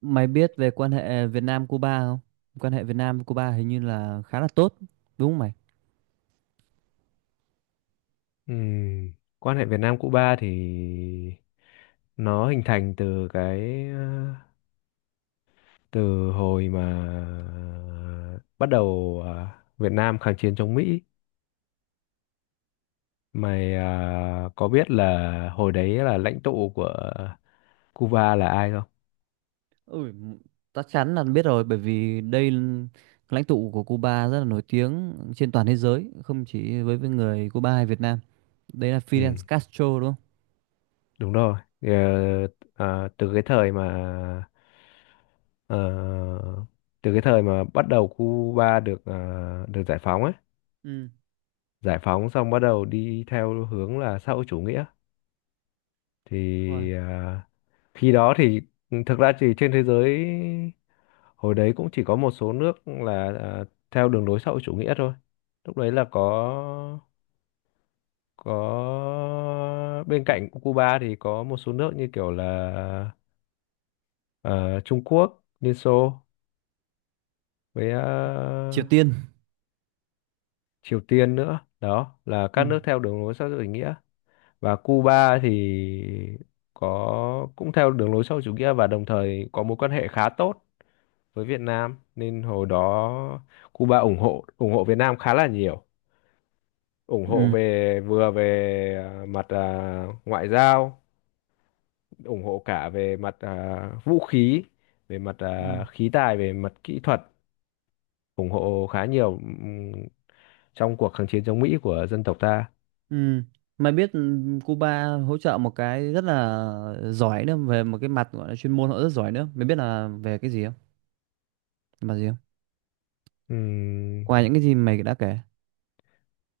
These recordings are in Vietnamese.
Mày biết về quan hệ Việt Nam Cuba không? Quan hệ Việt Nam Cuba hình như là khá là tốt, đúng không mày? Ừm, Quan hệ Việt Nam Cuba thì nó hình thành từ từ hồi mà bắt đầu Việt Nam kháng chiến chống Mỹ. Mày có biết là hồi đấy là lãnh tụ của Cuba là ai không? Ừ, chắc chắn là biết rồi bởi vì lãnh tụ của Cuba rất là nổi tiếng trên toàn thế giới, không chỉ với người Cuba hay Việt Nam. Đấy là Fidel Ừ, Castro đúng không? đúng rồi. Ờ, từ cái thời mà ờ, bắt đầu Cuba được được giải phóng ấy, Ừ, giải phóng xong bắt đầu đi theo hướng là xã hội chủ nghĩa đúng rồi. thì à, khi đó thì ừ, thực ra thì trên thế giới hồi đấy cũng chỉ có một số nước là theo đường lối xã hội chủ nghĩa thôi, lúc đấy là có bên cạnh Cuba thì có một số nước như kiểu là ờ, Trung Quốc, Liên Xô với Triều Tiên. Triều Tiên nữa, đó là Ừ. các nước theo đường lối xã hội chủ nghĩa, và Cuba thì có cũng theo đường lối xã hội chủ nghĩa và đồng thời có mối quan hệ khá tốt với Việt Nam, nên hồi đó Cuba ủng hộ Việt Nam khá là nhiều, ủng hộ Ừ. về, vừa về mặt ngoại giao, ủng hộ cả về mặt vũ khí, về mặt Ừ. Khí tài, về mặt kỹ thuật, ủng hộ khá nhiều ừm, trong cuộc kháng chiến chống Mỹ của dân tộc ta. Ừ. Mày biết Cuba hỗ trợ một cái rất là giỏi nữa về một cái mặt gọi là chuyên môn họ rất giỏi nữa. Mày biết là về cái gì không? Mặt gì không? Ừm, Qua những cái gì mày đã kể.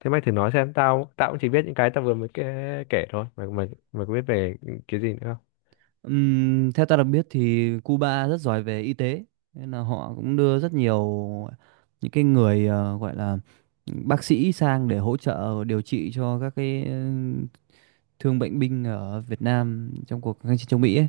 Thế mày thử nói xem, tao tao cũng chỉ biết những cái tao vừa mới kể thôi, mày mày mày có biết về cái gì nữa không? Theo ta được biết thì Cuba rất giỏi về y tế, nên là họ cũng đưa rất nhiều những cái người gọi là bác sĩ sang để hỗ trợ điều trị cho các cái thương bệnh binh ở Việt Nam trong cuộc kháng chiến chống Mỹ ấy.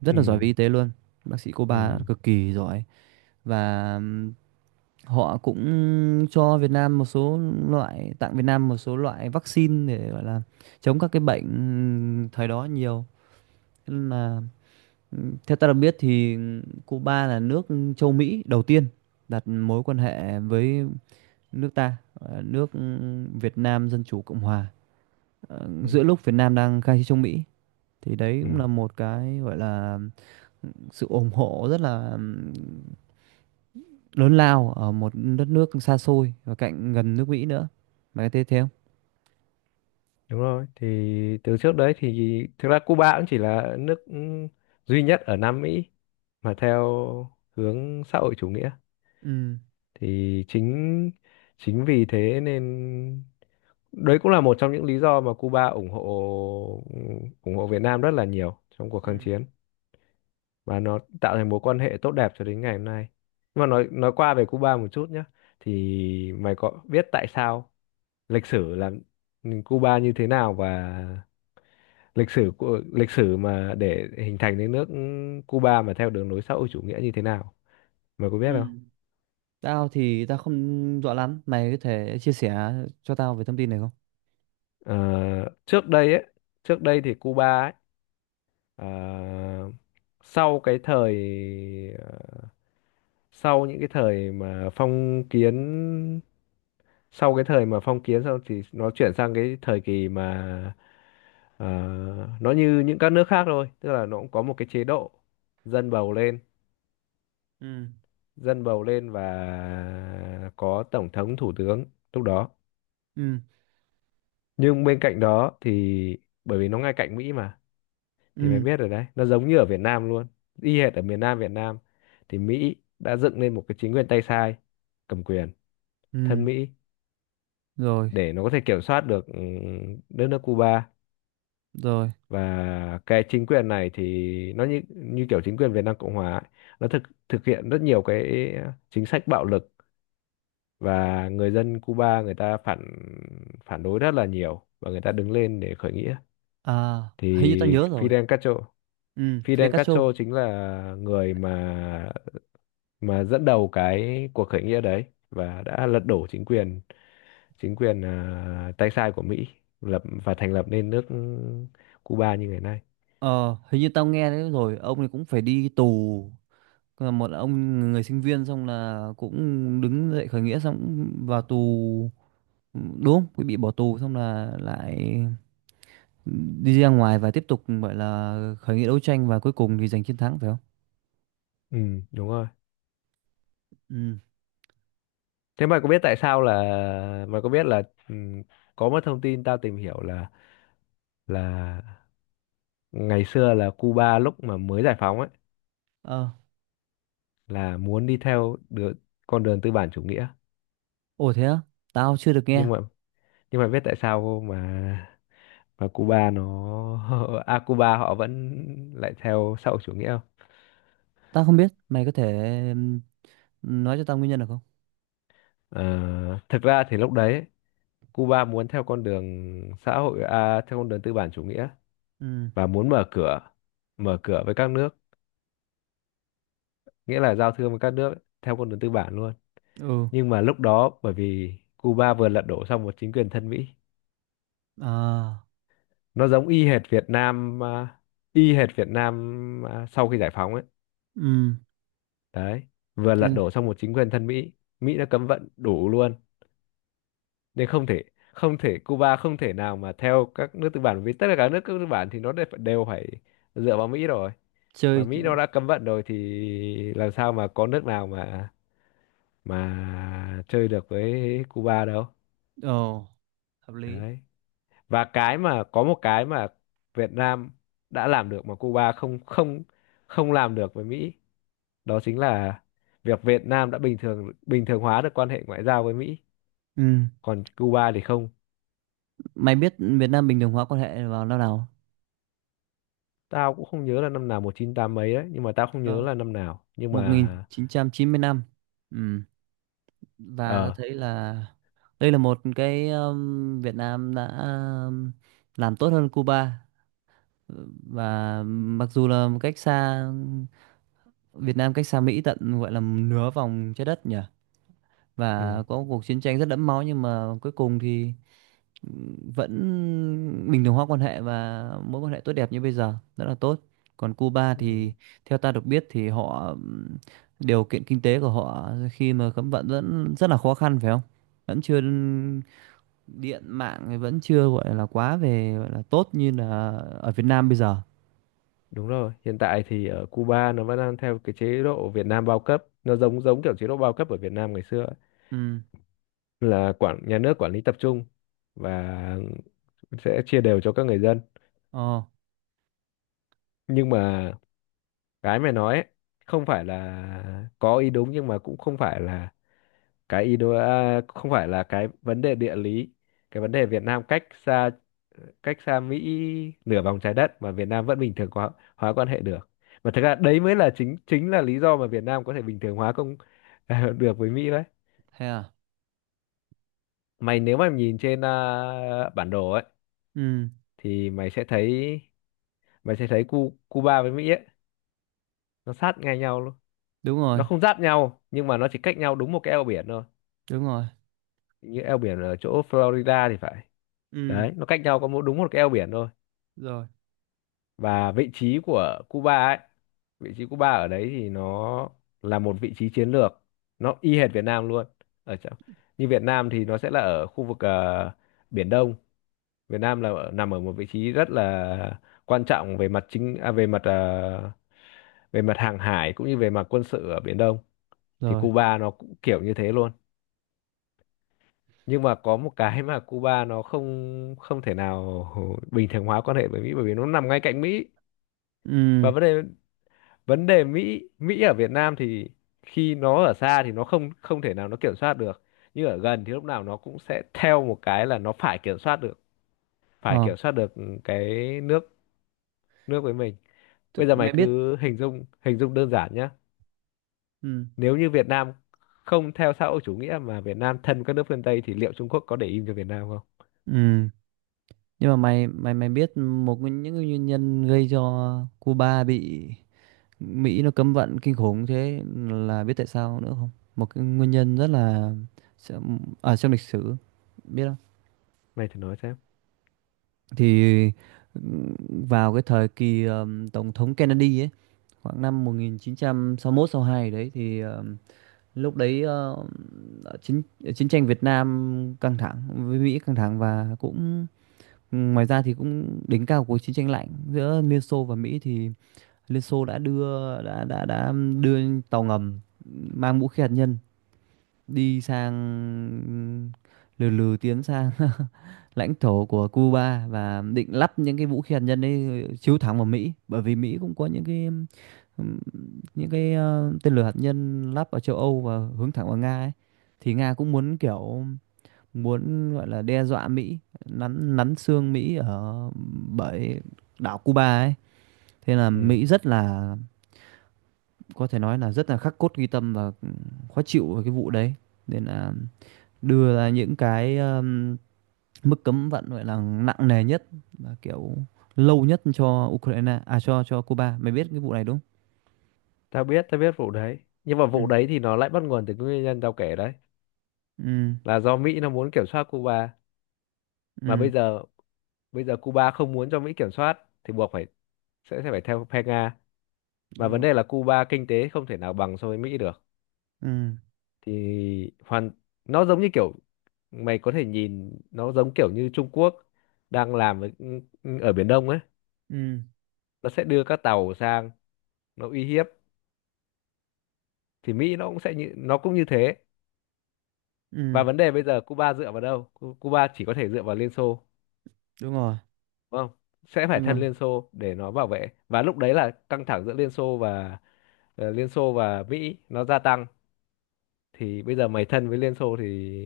Rất Ừ, là giỏi về y tế luôn. Bác sĩ ừ, Cuba cực kỳ giỏi và họ cũng cho Việt Nam một số loại, tặng Việt Nam một số loại vaccine để gọi là chống các cái bệnh thời đó nhiều. Nên là ừ, theo ta được biết thì Cuba là nước châu Mỹ đầu tiên đặt mối quan hệ với nước ta, nước Việt Nam Dân Chủ Cộng Hòa. Ờ, ừ, giữa lúc Việt Nam đang khai chiến chống Mỹ thì đấy cũng ừ, là một cái gọi là sự ủng hộ rất là lớn lao ở một đất nước xa xôi và cạnh gần nước Mỹ nữa. Mày có thấy thế không? đúng rồi, thì từ trước đấy thì thực ra Cuba cũng chỉ là nước ừ, duy nhất ở Nam Mỹ mà theo hướng xã hội chủ nghĩa, Ừ. thì chính chính vì thế nên đấy cũng là một trong những lý do mà Cuba ủng hộ Việt Nam rất là nhiều trong cuộc kháng Ừ. chiến, và nó tạo thành mối quan hệ tốt đẹp cho đến ngày hôm nay. Nhưng mà nói qua về Cuba một chút nhé, thì mày có biết tại sao lịch sử làm Cuba như thế nào, và lịch sử mà để hình thành đến nước Cuba mà theo đường lối xã hội chủ nghĩa như thế nào? Mày có biết không? Ừ. Tao thì tao không rõ lắm, mày có thể chia sẻ cho tao về thông tin này không? Ờ, trước đây ấy, trước đây thì Cuba ấy, ờ, sau cái thời sau những cái thời mà phong kiến, sau cái thời mà phong kiến xong thì nó chuyển sang cái thời kỳ mà ờ, nó như những các nước khác thôi, tức là nó cũng có một cái chế độ dân bầu lên Ừ. dân bầu lên và có tổng thống, thủ tướng lúc đó, Ừ. nhưng bên cạnh đó thì bởi vì nó ngay cạnh Mỹ mà, thì mày Ừ. biết rồi đấy, nó giống như ở Việt Nam luôn, y hệt ở miền Nam Việt Nam thì Mỹ đã dựng lên một cái chính quyền tay sai cầm quyền Ừ, thân Mỹ rồi, để nó có thể kiểm soát được ừ, đất nước Cuba, rồi. và cái chính quyền này thì nó như như kiểu chính quyền Việt Nam Cộng Hòa ấy, nó thực thực hiện rất nhiều cái chính sách bạo lực, và người dân Cuba người ta phản phản đối rất là nhiều và người ta đứng lên để khởi nghĩa, À, thì hình như tao nhớ rồi. Fidel Castro, Ừ, Fidel Fidel Castro Castro. chính là người mà dẫn đầu cái cuộc khởi nghĩa đấy và đã lật đổ chính quyền tay sai của Mỹ, lập và thành lập nên nước Cuba như ngày nay. Ờ, hình như tao nghe đấy rồi, ông này cũng phải đi tù. Là một ông người sinh viên xong là cũng đứng dậy khởi nghĩa xong cũng vào tù. Đúng không? Cũng bị bỏ tù xong là lại đi ra ngoài và tiếp tục gọi là khởi nghĩa đấu tranh, và cuối cùng thì giành chiến thắng phải không? Ừ, đúng rồi. Ừ. Thế mày có biết tại sao là, mày có biết là ừ, có một thông tin tao tìm hiểu là là ngày xưa là Cuba lúc mà mới giải phóng ấy Ờ, là muốn đi theo được con đường tư bản chủ nghĩa, ồ thế á? Tao chưa được nghe. nhưng mà nhưng mà biết tại sao mà Cuba nó Cuba họ vẫn lại theo xã hội chủ nghĩa không? Tao không biết. Mày có thể ừm, nói cho tao nguyên nhân được không? Ờ, thực ra thì lúc đấy ấy, Cuba muốn theo con đường theo con đường tư bản chủ nghĩa Ừ. và muốn mở cửa với các nước, nghĩa là giao thương với các nước theo con đường tư bản luôn, Ừ. nhưng mà lúc đó bởi vì Cuba vừa lật đổ xong một chính quyền thân Mỹ, À. nó giống y hệt Việt Nam y hệt Việt Nam sau khi giải phóng ấy, Ừ đấy, vừa thế lật đổ xong một chính quyền thân Mỹ, Mỹ đã cấm vận đủ luôn, nên không thể Cuba không thể nào mà theo các nước tư bản, vì tất cả các nước tư bản thì nó đều phải dựa vào Mỹ rồi, mà chơi, Mỹ nó đã cấm vận rồi thì làm sao mà có nước nào mà chơi được với Cuba đâu. ồ hợp lý, Đấy, và cái mà có một cái mà Việt Nam đã làm được mà Cuba không không không làm được với Mỹ, đó chính là việc Việt Nam đã bình thường hóa được quan hệ ngoại giao với Mỹ, ừ còn Cuba thì không. mày biết Việt Nam bình thường hóa quan hệ vào năm nào? Tao cũng không nhớ là năm nào, 198 mấy đấy, nhưng mà tao không nhớ Có là năm nào, nhưng mà 1990 năm, ừ, và ta ờ, thấy là đây là một cái Việt Nam đã um, làm tốt hơn Cuba, và mặc dù là một cách xa, Việt Nam cách xa Mỹ tận gọi là nửa vòng trái đất nhỉ ừ, và có cuộc chiến tranh rất đẫm máu nhưng mà cuối cùng thì vẫn bình thường hóa quan hệ, và mối quan hệ tốt đẹp như bây giờ rất là tốt. Còn Cuba ừ. thì theo ta được biết thì họ điều kiện kinh tế của họ khi mà cấm vận vẫn rất là khó khăn phải không, vẫn chưa, điện mạng thì vẫn chưa gọi là quá về gọi là tốt như là ở Việt Nam bây giờ. Đúng rồi, hiện tại thì ở Cuba nó vẫn đang theo cái chế độ Việt Nam bao cấp, nó giống giống kiểu chế độ bao cấp ở Việt Nam ngày xưa ấy. Ừ, Là quản, nhà nước quản lý tập trung và sẽ chia đều cho các người dân. ồ Nhưng mà cái mày nói ấy, không phải là có ý đúng, nhưng mà cũng không phải là cái ý đồ không phải là cái vấn đề địa lý, cái vấn đề Việt Nam cách xa Mỹ nửa vòng trái đất mà Việt Nam vẫn bình thường hóa quan hệ được, mà thực ra đấy mới là chính chính là lý do mà Việt Nam có thể bình thường hóa công được với Mỹ đấy. thế à, Mày nếu mà nhìn trên bản đồ ấy ừ thì mày sẽ thấy Cuba với Mỹ ấy, nó sát ngay nhau luôn, đúng nó rồi, không giáp nhau nhưng mà nó chỉ cách nhau đúng một cái eo biển thôi, đúng rồi, như eo biển ở chỗ Florida thì phải, ừ đấy, nó cách nhau có mỗi đúng một cái eo biển thôi, rồi, và vị trí Cuba ở đấy thì nó là một vị trí chiến lược, nó y hệt Việt Nam luôn, ở chỗ như Việt Nam thì nó sẽ là ở khu vực Biển Đông, Việt Nam là nằm ở một vị trí rất là quan trọng về mặt về mặt về mặt hàng hải cũng như về mặt quân sự ở Biển Đông, thì rồi, Cuba nó cũng kiểu như thế luôn, nhưng mà có một cái mà Cuba nó không không thể nào bình thường hóa quan hệ với Mỹ, bởi vì nó nằm ngay cạnh Mỹ, ừ, và vấn đề Mỹ Mỹ ở Việt Nam thì khi nó ở xa thì nó không không thể nào nó kiểm soát được, nhưng ở gần thì lúc nào nó cũng sẽ theo một cái là nó phải kiểm soát được, phải ờ kiểm soát được cái nước nước với mình. thế Bây giờ mày mày biết, cứ hình dung đơn giản nhá, ừ, nếu như Việt Nam không theo xã hội chủ nghĩa mà Việt Nam thân các nước phương Tây thì liệu Trung Quốc có để im cho Việt Nam không? ừ. Nhưng mà mày mày mày biết những cái nguyên nhân gây cho Cuba bị Mỹ nó cấm vận kinh khủng thế, là biết tại sao nữa không? Một cái nguyên nhân rất là ở trong lịch sử, biết không? Mày thử nói xem. Thì ừm, vào cái thời kỳ tổng thống Kennedy ấy, khoảng năm 1961 62 đấy thì lúc đấy chiến chiến tranh Việt Nam căng thẳng với Mỹ căng thẳng, và cũng ừ, ngoài ra thì cũng đỉnh cao cuộc chiến tranh lạnh giữa Liên Xô và Mỹ thì Liên Xô đã đưa đã đưa tàu ngầm mang vũ khí hạt nhân đi sang, lừ lừ tiến sang lãnh thổ của Cuba và định lắp những cái vũ khí hạt nhân ấy chiếu thẳng vào Mỹ, bởi vì Mỹ cũng có ừm, những cái tên lửa hạt nhân lắp ở châu Âu và hướng thẳng vào Nga ấy, thì Nga cũng muốn kiểu muốn gọi là đe dọa Mỹ, nắn nắn xương Mỹ ở bởi đảo Cuba ấy. Thế là Ừ, Mỹ rất là, có thể nói là rất là khắc cốt ghi tâm và khó chịu về cái vụ đấy. Nên là đưa ra những cái mức cấm vận gọi là nặng nề nhất và kiểu lâu nhất cho Ukraine à cho Cuba. Mày biết cái vụ này đúng không? tao biết vụ đấy, nhưng mà vụ Ừ. đấy thì nó lại bắt nguồn từ cái nguyên nhân tao kể đấy, Ừ. là do Mỹ nó muốn kiểm soát Cuba, mà Ừ, bây giờ Cuba không muốn cho Mỹ kiểm soát thì buộc phải sẽ phải theo phe Nga, mà đúng vấn rồi. đề là Cuba kinh tế không thể nào bằng so với Mỹ được, Ừ. thì hoàn, nó giống như kiểu, mày có thể nhìn nó giống kiểu như Trung Quốc đang làm với, ở Biển Đông ấy, Ừ. nó sẽ đưa các tàu sang, nó uy hiếp, thì Mỹ nó cũng sẽ như, nó cũng như thế, Ừ, và vấn đề bây giờ Cuba dựa vào đâu, Cuba chỉ có thể dựa vào Liên Xô, đúng rồi. đúng không, sẽ phải Đúng rồi. thân Liên Xô để nó bảo vệ, và lúc đấy là căng thẳng giữa Liên Xô và Liên Xô và Mỹ nó gia tăng, thì bây giờ mày thân với Liên Xô thì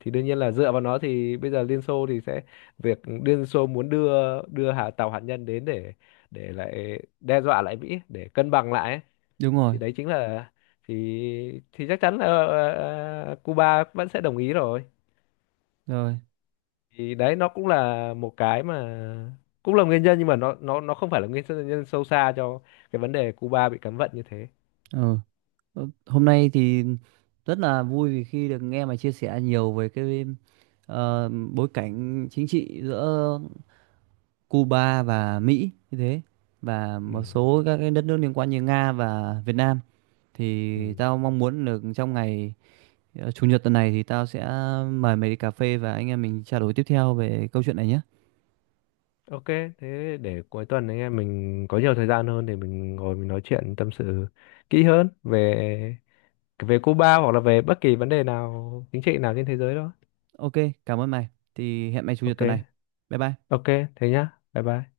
đương nhiên là dựa vào nó, thì bây giờ Liên Xô thì sẽ, việc Liên Xô muốn đưa đưa tàu hạt nhân đến để lại đe dọa lại Mỹ để cân bằng lại ấy. Đúng rồi. Thì đấy chính là, thì chắc chắn là Cuba vẫn sẽ đồng ý rồi. Rồi. Thì đấy nó cũng là một cái mà cũng là nguyên nhân, nhưng mà nó không phải là nguyên nhân sâu xa cho cái vấn đề Cuba bị cấm vận như thế. Ừ. Ờ, hôm nay thì rất là vui vì khi được nghe mày chia sẻ nhiều về cái bối cảnh chính trị giữa Cuba và Mỹ như thế và Ừ. một số các cái đất nước liên quan như Nga và Việt Nam, Ừ. thì tao mong muốn được trong ngày chủ nhật tuần này thì tao sẽ mời mày đi cà phê và anh em mình trao đổi tiếp theo về câu chuyện này nhé. Ok, thế để cuối tuần anh em mình có nhiều thời gian hơn thì mình ngồi mình nói chuyện tâm sự kỹ hơn về về Cuba hoặc là về bất kỳ vấn đề nào chính trị nào trên thế giới đó. Ok, cảm ơn mày. Thì hẹn mày chủ nhật Ok, tuần này. Bye bye. ok, thế nhá. Bye bye.